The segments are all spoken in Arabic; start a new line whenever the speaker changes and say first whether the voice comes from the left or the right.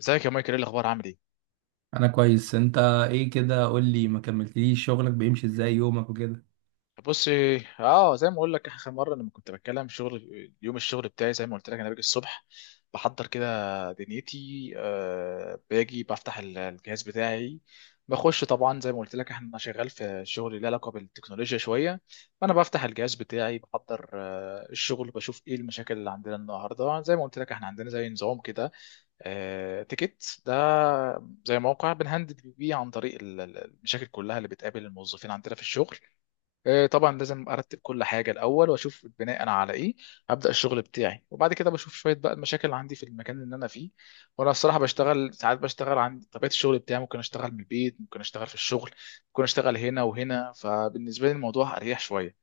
left: ازيك يا مايكل، ايه الاخبار؟ عامل ايه؟
right: انا كويس. انت ايه كده قول لي، ما كملتليش شغلك بيمشي ازاي؟ يومك وكده؟
left: بص. اه، زي ما اقول لك اخر مره لما كنت بتكلم شغل، يوم الشغل بتاعي زي ما قلت لك انا باجي الصبح بحضر كده دنيتي، آه، باجي بفتح الجهاز بتاعي، بخش، طبعا زي ما قلت لك احنا شغال في شغل له علاقه بالتكنولوجيا شويه. فانا بفتح الجهاز بتاعي بحضر الشغل، بشوف ايه المشاكل اللي عندنا النهارده. زي ما قلت لك احنا عندنا زي نظام كده، تيكت ده، زي موقع بنهندل بيه عن طريق المشاكل كلها اللي بتقابل الموظفين عندنا في الشغل. طبعا لازم ارتب كل حاجه الاول واشوف بناء على ايه ابدا الشغل بتاعي، وبعد كده بشوف شويه بقى المشاكل اللي عندي في المكان اللي انا فيه. وانا الصراحه بشتغل ساعات، بشتغل عن طبيعه الشغل بتاعي، ممكن اشتغل من البيت، ممكن اشتغل في الشغل، ممكن اشتغل هنا وهنا، فبالنسبه لي الموضوع اريح شويه.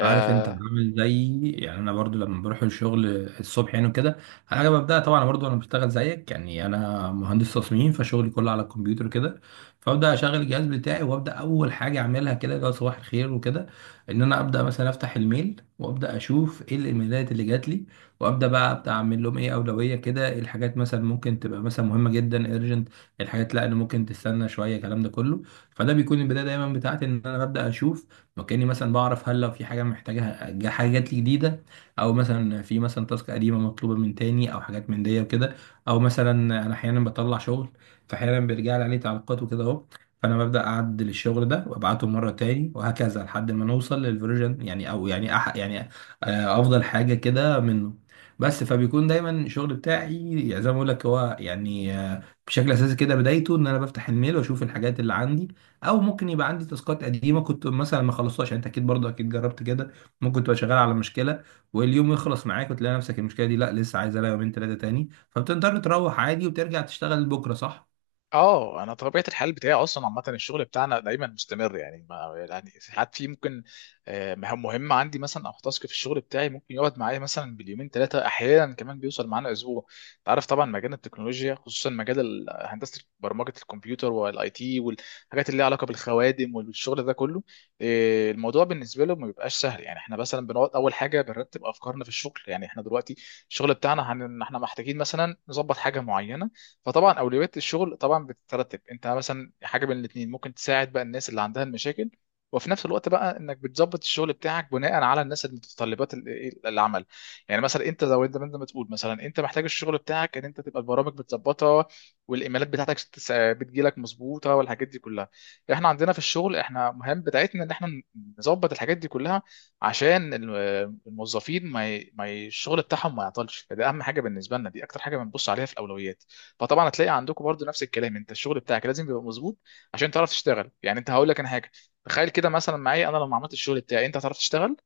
right: عارف انت عامل زي، يعني انا برضو لما بروح الشغل الصبح يعني وكده. انا ببدا طبعا برضو، انا بشتغل زيك يعني، انا مهندس تصميم فشغلي كله على الكمبيوتر كده. فابدا اشغل الجهاز بتاعي وابدا اول حاجه اعملها كده اللي هو صباح الخير وكده، ان انا ابدا مثلا افتح الميل وابدا اشوف ايه الايميلات اللي جات لي، وابدا بقى ابدا اعمل لهم ايه اولويه كده، ايه الحاجات مثلا ممكن تبقى مثلا مهمه جدا ارجنت، الحاجات لا اللي ممكن تستنى شويه الكلام ده كله. فده بيكون البدايه دايما بتاعتي، ان انا ببدا اشوف وكأني مثلا بعرف، هل لو في حاجة محتاجها حاجة جات لي جديدة، أو مثلا في مثلا تاسك قديمة مطلوبة من تاني أو حاجات من دي وكده. أو مثلا أنا أحيانا بطلع شغل فأحيانا بيرجع لي عليه تعليقات وكده أهو، فأنا ببدأ أعدل الشغل ده وأبعته مرة تاني وهكذا لحد ما نوصل للفيرجن، يعني أو يعني يعني، أفضل حاجة كده منه. بس فبيكون دايما الشغل بتاعي يعني زي ما بقول لك، هو يعني بشكل اساسي كده بدايته ان انا بفتح الميل واشوف الحاجات اللي عندي. او ممكن يبقى عندي تاسكات قديمه كنت مثلا ما خلصتهاش، يعني انت اكيد برضه اكيد جربت كده، ممكن تبقى شغال على مشكله واليوم يخلص معاك وتلاقي نفسك المشكله دي لا لسه عايزه لها يومين ثلاثه تاني، فبتقدر تروح عادي وترجع تشتغل بكره، صح؟
left: اه انا طبيعه الحال بتاعي اصلا عامه الشغل بتاعنا دايما مستمر، يعني ما يعني ساعات في ممكن مهام مهمه عندي مثلا، او تاسك في الشغل بتاعي ممكن يقعد معايا مثلا باليومين ثلاثه، احيانا كمان بيوصل معانا اسبوع. انت عارف طبعا مجال التكنولوجيا خصوصا مجال هندسه برمجه الكمبيوتر والاي تي والحاجات اللي ليها علاقه بالخوادم والشغل ده كله، الموضوع بالنسبه له ما بيبقاش سهل. يعني احنا مثلا بنقعد اول حاجه بنرتب افكارنا في الشغل. يعني احنا دلوقتي الشغل بتاعنا احنا محتاجين مثلا نظبط حاجه معينه. فطبعا اولويات الشغل طبعا بتترتب، انت مثلا حاجه من الاثنين ممكن تساعد بقى الناس اللي عندها المشاكل، وفي نفس الوقت بقى انك بتظبط الشغل بتاعك بناء على الناس، المتطلبات، العمل. يعني مثلا انت زي ما انت، ما أنت بتقول مثلا انت محتاج الشغل بتاعك ان انت تبقى البرامج بتظبطها، والايميلات بتاعتك بتجيلك مظبوطه والحاجات دي كلها. احنا عندنا في الشغل احنا مهم بتاعتنا ان احنا نظبط الحاجات دي كلها عشان الموظفين ما ي... ما ي... الشغل بتاعهم ما يعطلش، فده اهم حاجه بالنسبه لنا، دي اكتر حاجه بنبص عليها في الاولويات. فطبعا هتلاقي عندكم برضو نفس الكلام، انت الشغل بتاعك لازم يبقى مظبوط عشان تعرف تشتغل. يعني انت هقول لك انا حاجه، تخيل كده مثلا معايا، انا لما عملت الشغل بتاعي انت هتعرف تشتغل.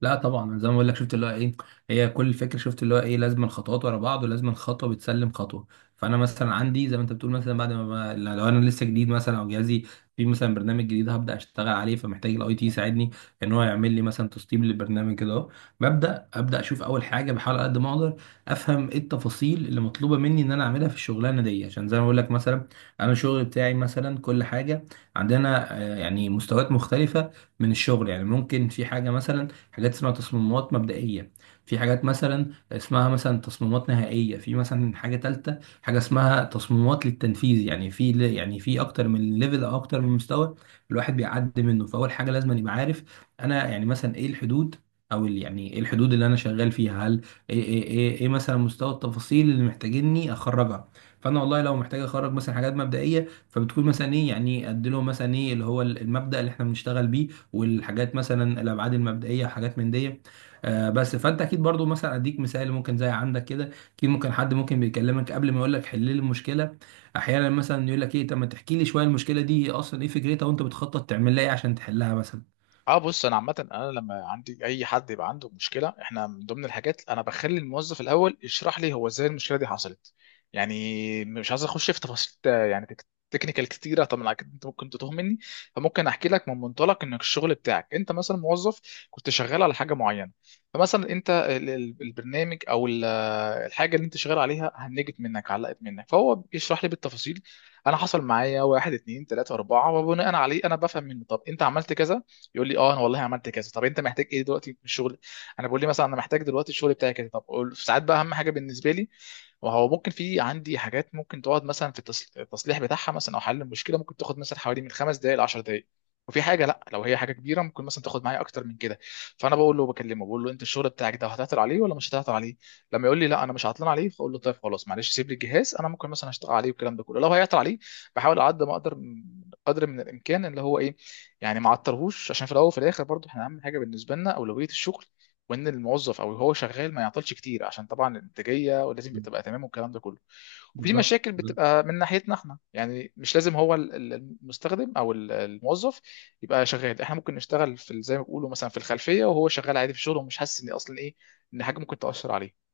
right: لا طبعا، أنا زي ما بقول لك شفت اللي هو ايه، هي كل الفكره شفت اللي هو ايه، لازم خطوات ورا بعض ولازم خطوه بتسلم خطوه. فانا مثلا عندي زي ما انت بتقول، مثلا بعد ما لو انا لسه جديد مثلا او جهازي في مثلا برنامج جديد هبدا اشتغل عليه، فمحتاج الاي تي يساعدني ان هو يعمل لي مثلا تسطيب للبرنامج كده اهو. ابدا اشوف اول حاجه، بحاول على قد ما اقدر افهم ايه التفاصيل اللي مطلوبه مني ان انا اعملها في الشغلانه دي، عشان زي ما بقول لك مثلا انا الشغل بتاعي مثلا كل حاجه عندنا يعني مستويات مختلفه من الشغل. يعني ممكن في حاجه مثلا، حاجات اسمها تصميمات مبدئية، في حاجات مثلا اسمها مثلا تصميمات نهائية، في مثلا حاجة تالتة حاجة اسمها تصميمات للتنفيذ، يعني في يعني في أكتر من ليفل أو أكتر من مستوى الواحد بيعدي منه. فأول حاجة لازم يبقى عارف أنا يعني مثلا إيه الحدود، او يعني ايه الحدود اللي انا شغال فيها، هل إيه مثلا مستوى التفاصيل اللي محتاجيني اخرجها. فانا والله لو محتاج اخرج مثلا حاجات مبدئيه فبتكون مثلا ايه، يعني ادي لهم مثلا ايه اللي هو المبدأ اللي احنا بنشتغل بيه والحاجات مثلا الابعاد المبدئيه وحاجات من دي. بس فانت اكيد برضو مثلا اديك مثال ممكن زي عندك كده، اكيد ممكن حد ممكن بيكلمك قبل ما يقول لك حل لي المشكله، احيانا مثلا يقول لك ايه، طب ما تحكي لي شويه المشكله دي اصلا ايه فكرتها وانت بتخطط تعمل لها ايه عشان تحلها مثلا.
left: اه، بص انا عامه انا لما عندي اي حد يبقى عنده مشكله احنا من ضمن الحاجات انا بخلي الموظف الاول يشرح لي هو ازاي المشكله دي حصلت. يعني مش عايز اخش في تفاصيل يعني تكنيكال كتيره، طبعا أكيد انت ممكن تتوه مني. فممكن احكي لك من منطلق انك الشغل بتاعك انت مثلا موظف كنت شغال على حاجه معينه، فمثلا انت البرنامج او الحاجه اللي انت شغال عليها هنجت منك، علقت منك، فهو بيشرح لي بالتفاصيل انا حصل معايا واحد اتنين تلاته اربعه، وبناء عليه انا بفهم منه طب انت عملت كذا، يقول لي اه انا والله عملت كذا. طب انت محتاج ايه دلوقتي من الشغل؟ انا بقول لي مثلا انا محتاج دلوقتي الشغل بتاعي كذا. طب ساعات بقى اهم حاجه بالنسبه لي، وهو ممكن في عندي حاجات ممكن تقعد مثلا في التصليح بتاعها، مثلا او حل المشكله ممكن تاخد مثلا حوالي من 5 دقائق ل 10 دقائق، وفي حاجه لا لو هي حاجه كبيره ممكن مثلا تاخد معايا اكتر من كده. فانا بقول له بكلمه، بقول له انت الشغل بتاعك ده هتعطل عليه ولا مش هتعطل عليه؟ لما يقول لي لا انا مش عطلان عليه، فاقول له طيب خلاص، معلش سيب لي الجهاز انا ممكن مثلا اشتغل عليه والكلام ده كله. لو هيعطل عليه بحاول على قد ما اقدر قدر من الامكان اللي هو ايه، يعني ما عطلهوش، عشان في الاول وفي الاخر برضو احنا اهم حاجه بالنسبه لنا اولويه الشغل، وان الموظف او هو شغال ما يعطلش كتير، عشان طبعا الانتاجيه ولازم تبقى تمام والكلام ده كله. وفي
right: بالظبط.
left: مشاكل بتبقى من ناحيتنا احنا، يعني مش لازم هو المستخدم او الموظف يبقى شغال، احنا ممكن نشتغل في زي ما بيقولوا مثلا في الخلفيه وهو شغال عادي في شغله ومش حاسس ان اصلا ايه، ان حاجه ممكن تاثر عليه.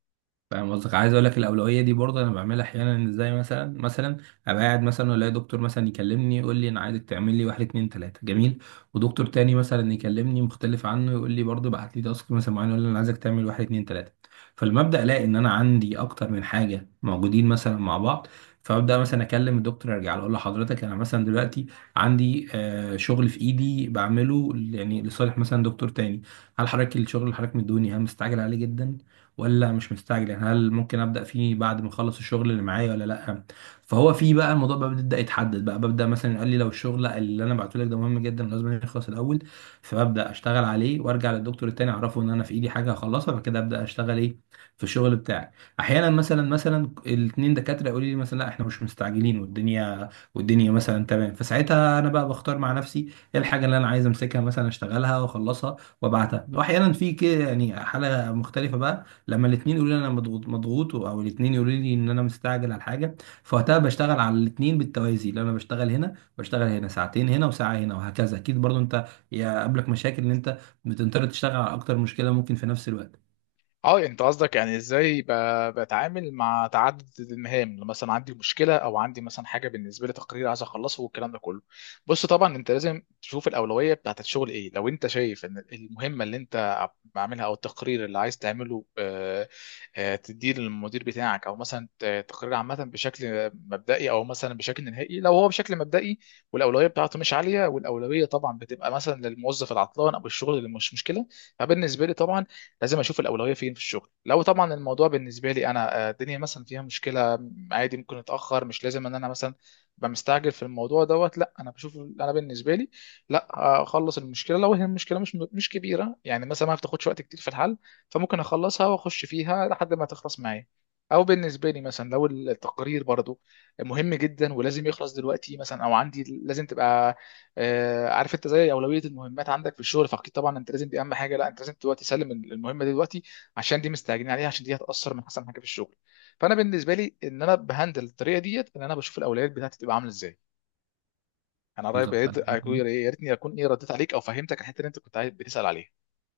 right: فاهم قصدك، عايز اقول لك الاولويه دي برضه انا بعملها احيانا ازاي. مثلا ابقى قاعد مثلا الاقي دكتور مثلا يكلمني يقول لي انا عايزك تعمل لي واحد اتنين تلاته، جميل. ودكتور تاني مثلا يكلمني مختلف عنه يقول لي برضه بعت لي تاسك مثلا معين يقول لي انا عايزك تعمل واحد اتنين تلاته. فالمبدا الاقي ان انا عندي اكتر من حاجه موجودين مثلا مع بعض، فابدا مثلا اكلم الدكتور ارجع له اقول له حضرتك انا مثلا دلوقتي عندي شغل في ايدي بعمله يعني لصالح مثلا دكتور تاني، هل حضرتك الشغل اللي حضرتك مديهوني هل مستعجل عليه جدا ولا مش مستعجل؟ يعني هل ممكن ابدا فيه بعد ما اخلص الشغل اللي معايا ولا لا؟ فهو في بقى الموضوع بقى بيبدا يتحدد، بقى ببدا مثلا قال لي لو الشغل اللي انا بعته لك ده مهم جدا لازم يخلص الاول، فببدا اشتغل عليه وارجع للدكتور التاني اعرفه ان انا في ايدي حاجه هخلصها، فكده ابدا اشتغل ايه في الشغل بتاعي. احيانا مثلا الاثنين دكاتره يقولوا لي مثلا لا احنا مش مستعجلين والدنيا مثلا تمام، فساعتها انا بقى بختار مع نفسي ايه الحاجه اللي انا عايز امسكها مثلا اشتغلها واخلصها وابعتها. واحيانا في كده يعني حاله مختلفه بقى، لما الاثنين يقولوا لي انا مضغوط مضغوط او الاثنين يقولوا لي ان انا مستعجل على حاجه، فوقتها بشتغل على الاثنين بالتوازي، لو انا بشتغل هنا بشتغل هنا ساعتين هنا وساعه هنا وهكذا. اكيد برضو انت يقابلك مشاكل ان انت بتضطر تشتغل على اكتر مشكله ممكن في نفس الوقت.
left: اه، انت قصدك يعني ازاي بتعامل مع تعدد المهام لو مثلا عندي مشكله او عندي مثلا حاجه بالنسبه لي تقرير عايز اخلصه والكلام ده كله؟ بص طبعا انت لازم تشوف الاولويه بتاعت الشغل ايه. لو انت شايف ان المهمه اللي انت عاملها او التقرير اللي عايز تعمله تديه للمدير بتاعك او مثلا تقرير عامه بشكل مبدئي او مثلا بشكل نهائي، لو هو بشكل مبدئي والاولويه بتاعته مش عاليه، والاولويه طبعا بتبقى مثلا للموظف العطلان او الشغل اللي مش مشكله، فبالنسبه لي طبعا لازم اشوف الاولويه فين في الشغل. لو طبعا الموضوع بالنسبه لي انا الدنيا مثلا فيها مشكله عادي ممكن اتاخر، مش لازم ان انا مثلا ابقى مستعجل في الموضوع دوت. لا انا بشوف انا بالنسبه لي لا اخلص المشكله. لو هي المشكله مش مش كبيره يعني مثلا ما بتاخدش وقت كتير في الحل، فممكن اخلصها واخش فيها لحد ما تخلص معايا، او بالنسبه لي مثلا لو التقرير برضو مهم جدا ولازم يخلص دلوقتي مثلا، او عندي لازم تبقى عارف انت زي اولويه المهمات عندك في الشغل. فاكيد طبعا انت لازم دي اهم حاجه، لا انت لازم دلوقتي تسلم المهمه دي دلوقتي، عشان دي مستعجلين عليها، عشان دي هتاثر من احسن حاجه في الشغل. فانا بالنسبه لي ان انا بهندل الطريقه ديت ان انا بشوف الاولويات بتاعتي تبقى عامله ازاي. انا قريب،
right: بالظبط.
left: يا ريتني اكون ايه رديت عليك او فهمتك الحته اللي انت كنت بتسال عليها.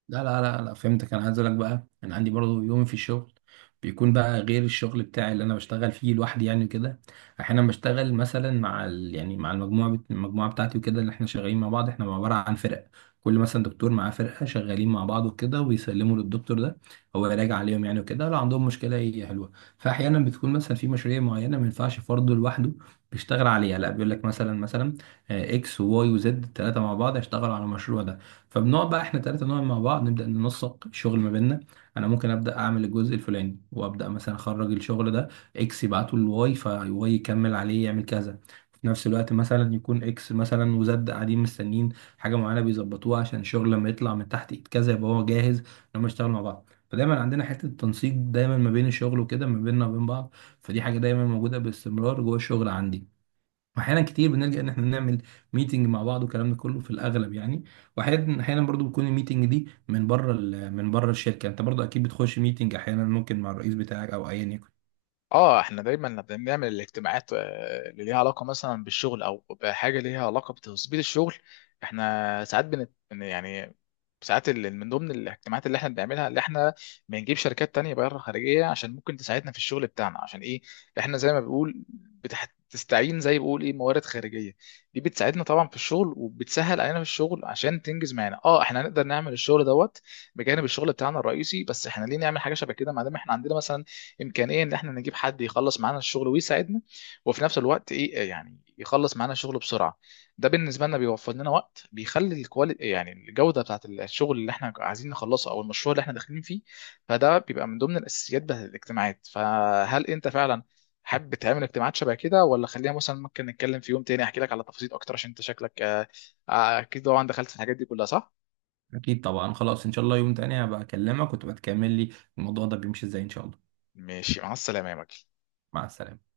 right: لا لا لا لا، فهمتك. انا عايز اقول لك بقى انا عندي برضو يوم في الشغل بيكون بقى غير الشغل بتاعي اللي انا بشتغل فيه لوحدي يعني وكده. احيانا بشتغل مثلا مع ال... يعني مع المجموعه المجموعه بتاعتي وكده اللي احنا شغالين مع بعض، احنا عباره عن فرق، كل مثلا دكتور معاه فرقه شغالين مع بعض وكده ويسلموا للدكتور ده هو يراجع عليهم يعني وكده لو عندهم مشكله هي حلوه. فاحيانا بتكون مثلا في مشاريع معينه ما ينفعش فرد لوحده بيشتغل عليها، لا بيقول لك مثلا اكس وواي وزد الثلاثه مع بعض هيشتغلوا على المشروع ده. فبنقعد بقى احنا ثلاثه نقعد مع بعض نبدا ننسق الشغل ما بيننا. انا ممكن ابدا اعمل الجزء الفلاني وابدا مثلا اخرج الشغل ده اكس يبعته لواي فواي يكمل عليه يعمل كذا. في نفس الوقت مثلا يكون اكس مثلا وزد قاعدين مستنيين حاجه معينه بيظبطوها عشان الشغل لما يطلع من تحت ايد كذا يبقى هو جاهز ان هم يشتغلوا مع بعض. فدايما عندنا حته التنسيق دايما ما بين الشغل وكده ما بيننا وبين بعض، فدي حاجه دايما موجوده باستمرار جوه الشغل عندي. واحيانا كتير بنلجأ ان احنا نعمل ميتنج مع بعض والكلام ده كله في الاغلب يعني. واحيانا برضو بتكون الميتنج دي من بره من بره الشركه، انت برضو اكيد بتخش ميتنج احيانا ممكن مع الرئيس بتاعك او ايا يكن.
left: اه، احنا دايما بنعمل الاجتماعات اللي ليها علاقه مثلا بالشغل او بحاجه ليها علاقه بتظبيط الشغل. احنا ساعات يعني ساعات من ضمن الاجتماعات اللي احنا بنعملها، اللي احنا بنجيب شركات تانية بره خارجيه عشان ممكن تساعدنا في الشغل بتاعنا، عشان ايه؟ احنا زي ما بنقول بتستعين، زي بقول ايه، موارد خارجيه دي بتساعدنا طبعا في الشغل وبتسهل علينا في الشغل عشان تنجز معانا. اه احنا هنقدر نعمل الشغل دوت بجانب الشغل بتاعنا الرئيسي. بس احنا ليه نعمل حاجه شبه كده ما دام احنا عندنا مثلا امكانيه ان احنا نجيب حد يخلص معانا الشغل ويساعدنا وفي نفس الوقت ايه يعني يخلص معانا الشغل بسرعه؟ ده بالنسبه لنا بيوفر لنا وقت، بيخلي الكواليتي يعني الجوده بتاعت الشغل اللي احنا عايزين نخلصه او المشروع اللي احنا داخلين فيه، فده بيبقى من ضمن الاساسيات بتاعت الاجتماعات. فهل انت فعلا حابب تعمل اجتماعات شبه كده، ولا خليها مثلا ممكن نتكلم في يوم تاني احكي لك على تفاصيل اكتر؟ عشان انت شكلك اكيد طبعا دخلت في الحاجات دي كلها، صح؟
right: اكيد طبعا، خلاص ان شاء الله يوم تاني هبقى اكلمك وتبقى تكمل لي الموضوع ده بيمشي ازاي ان شاء الله.
left: ماشي، مع السلامه يا مجدي.
right: مع السلامه.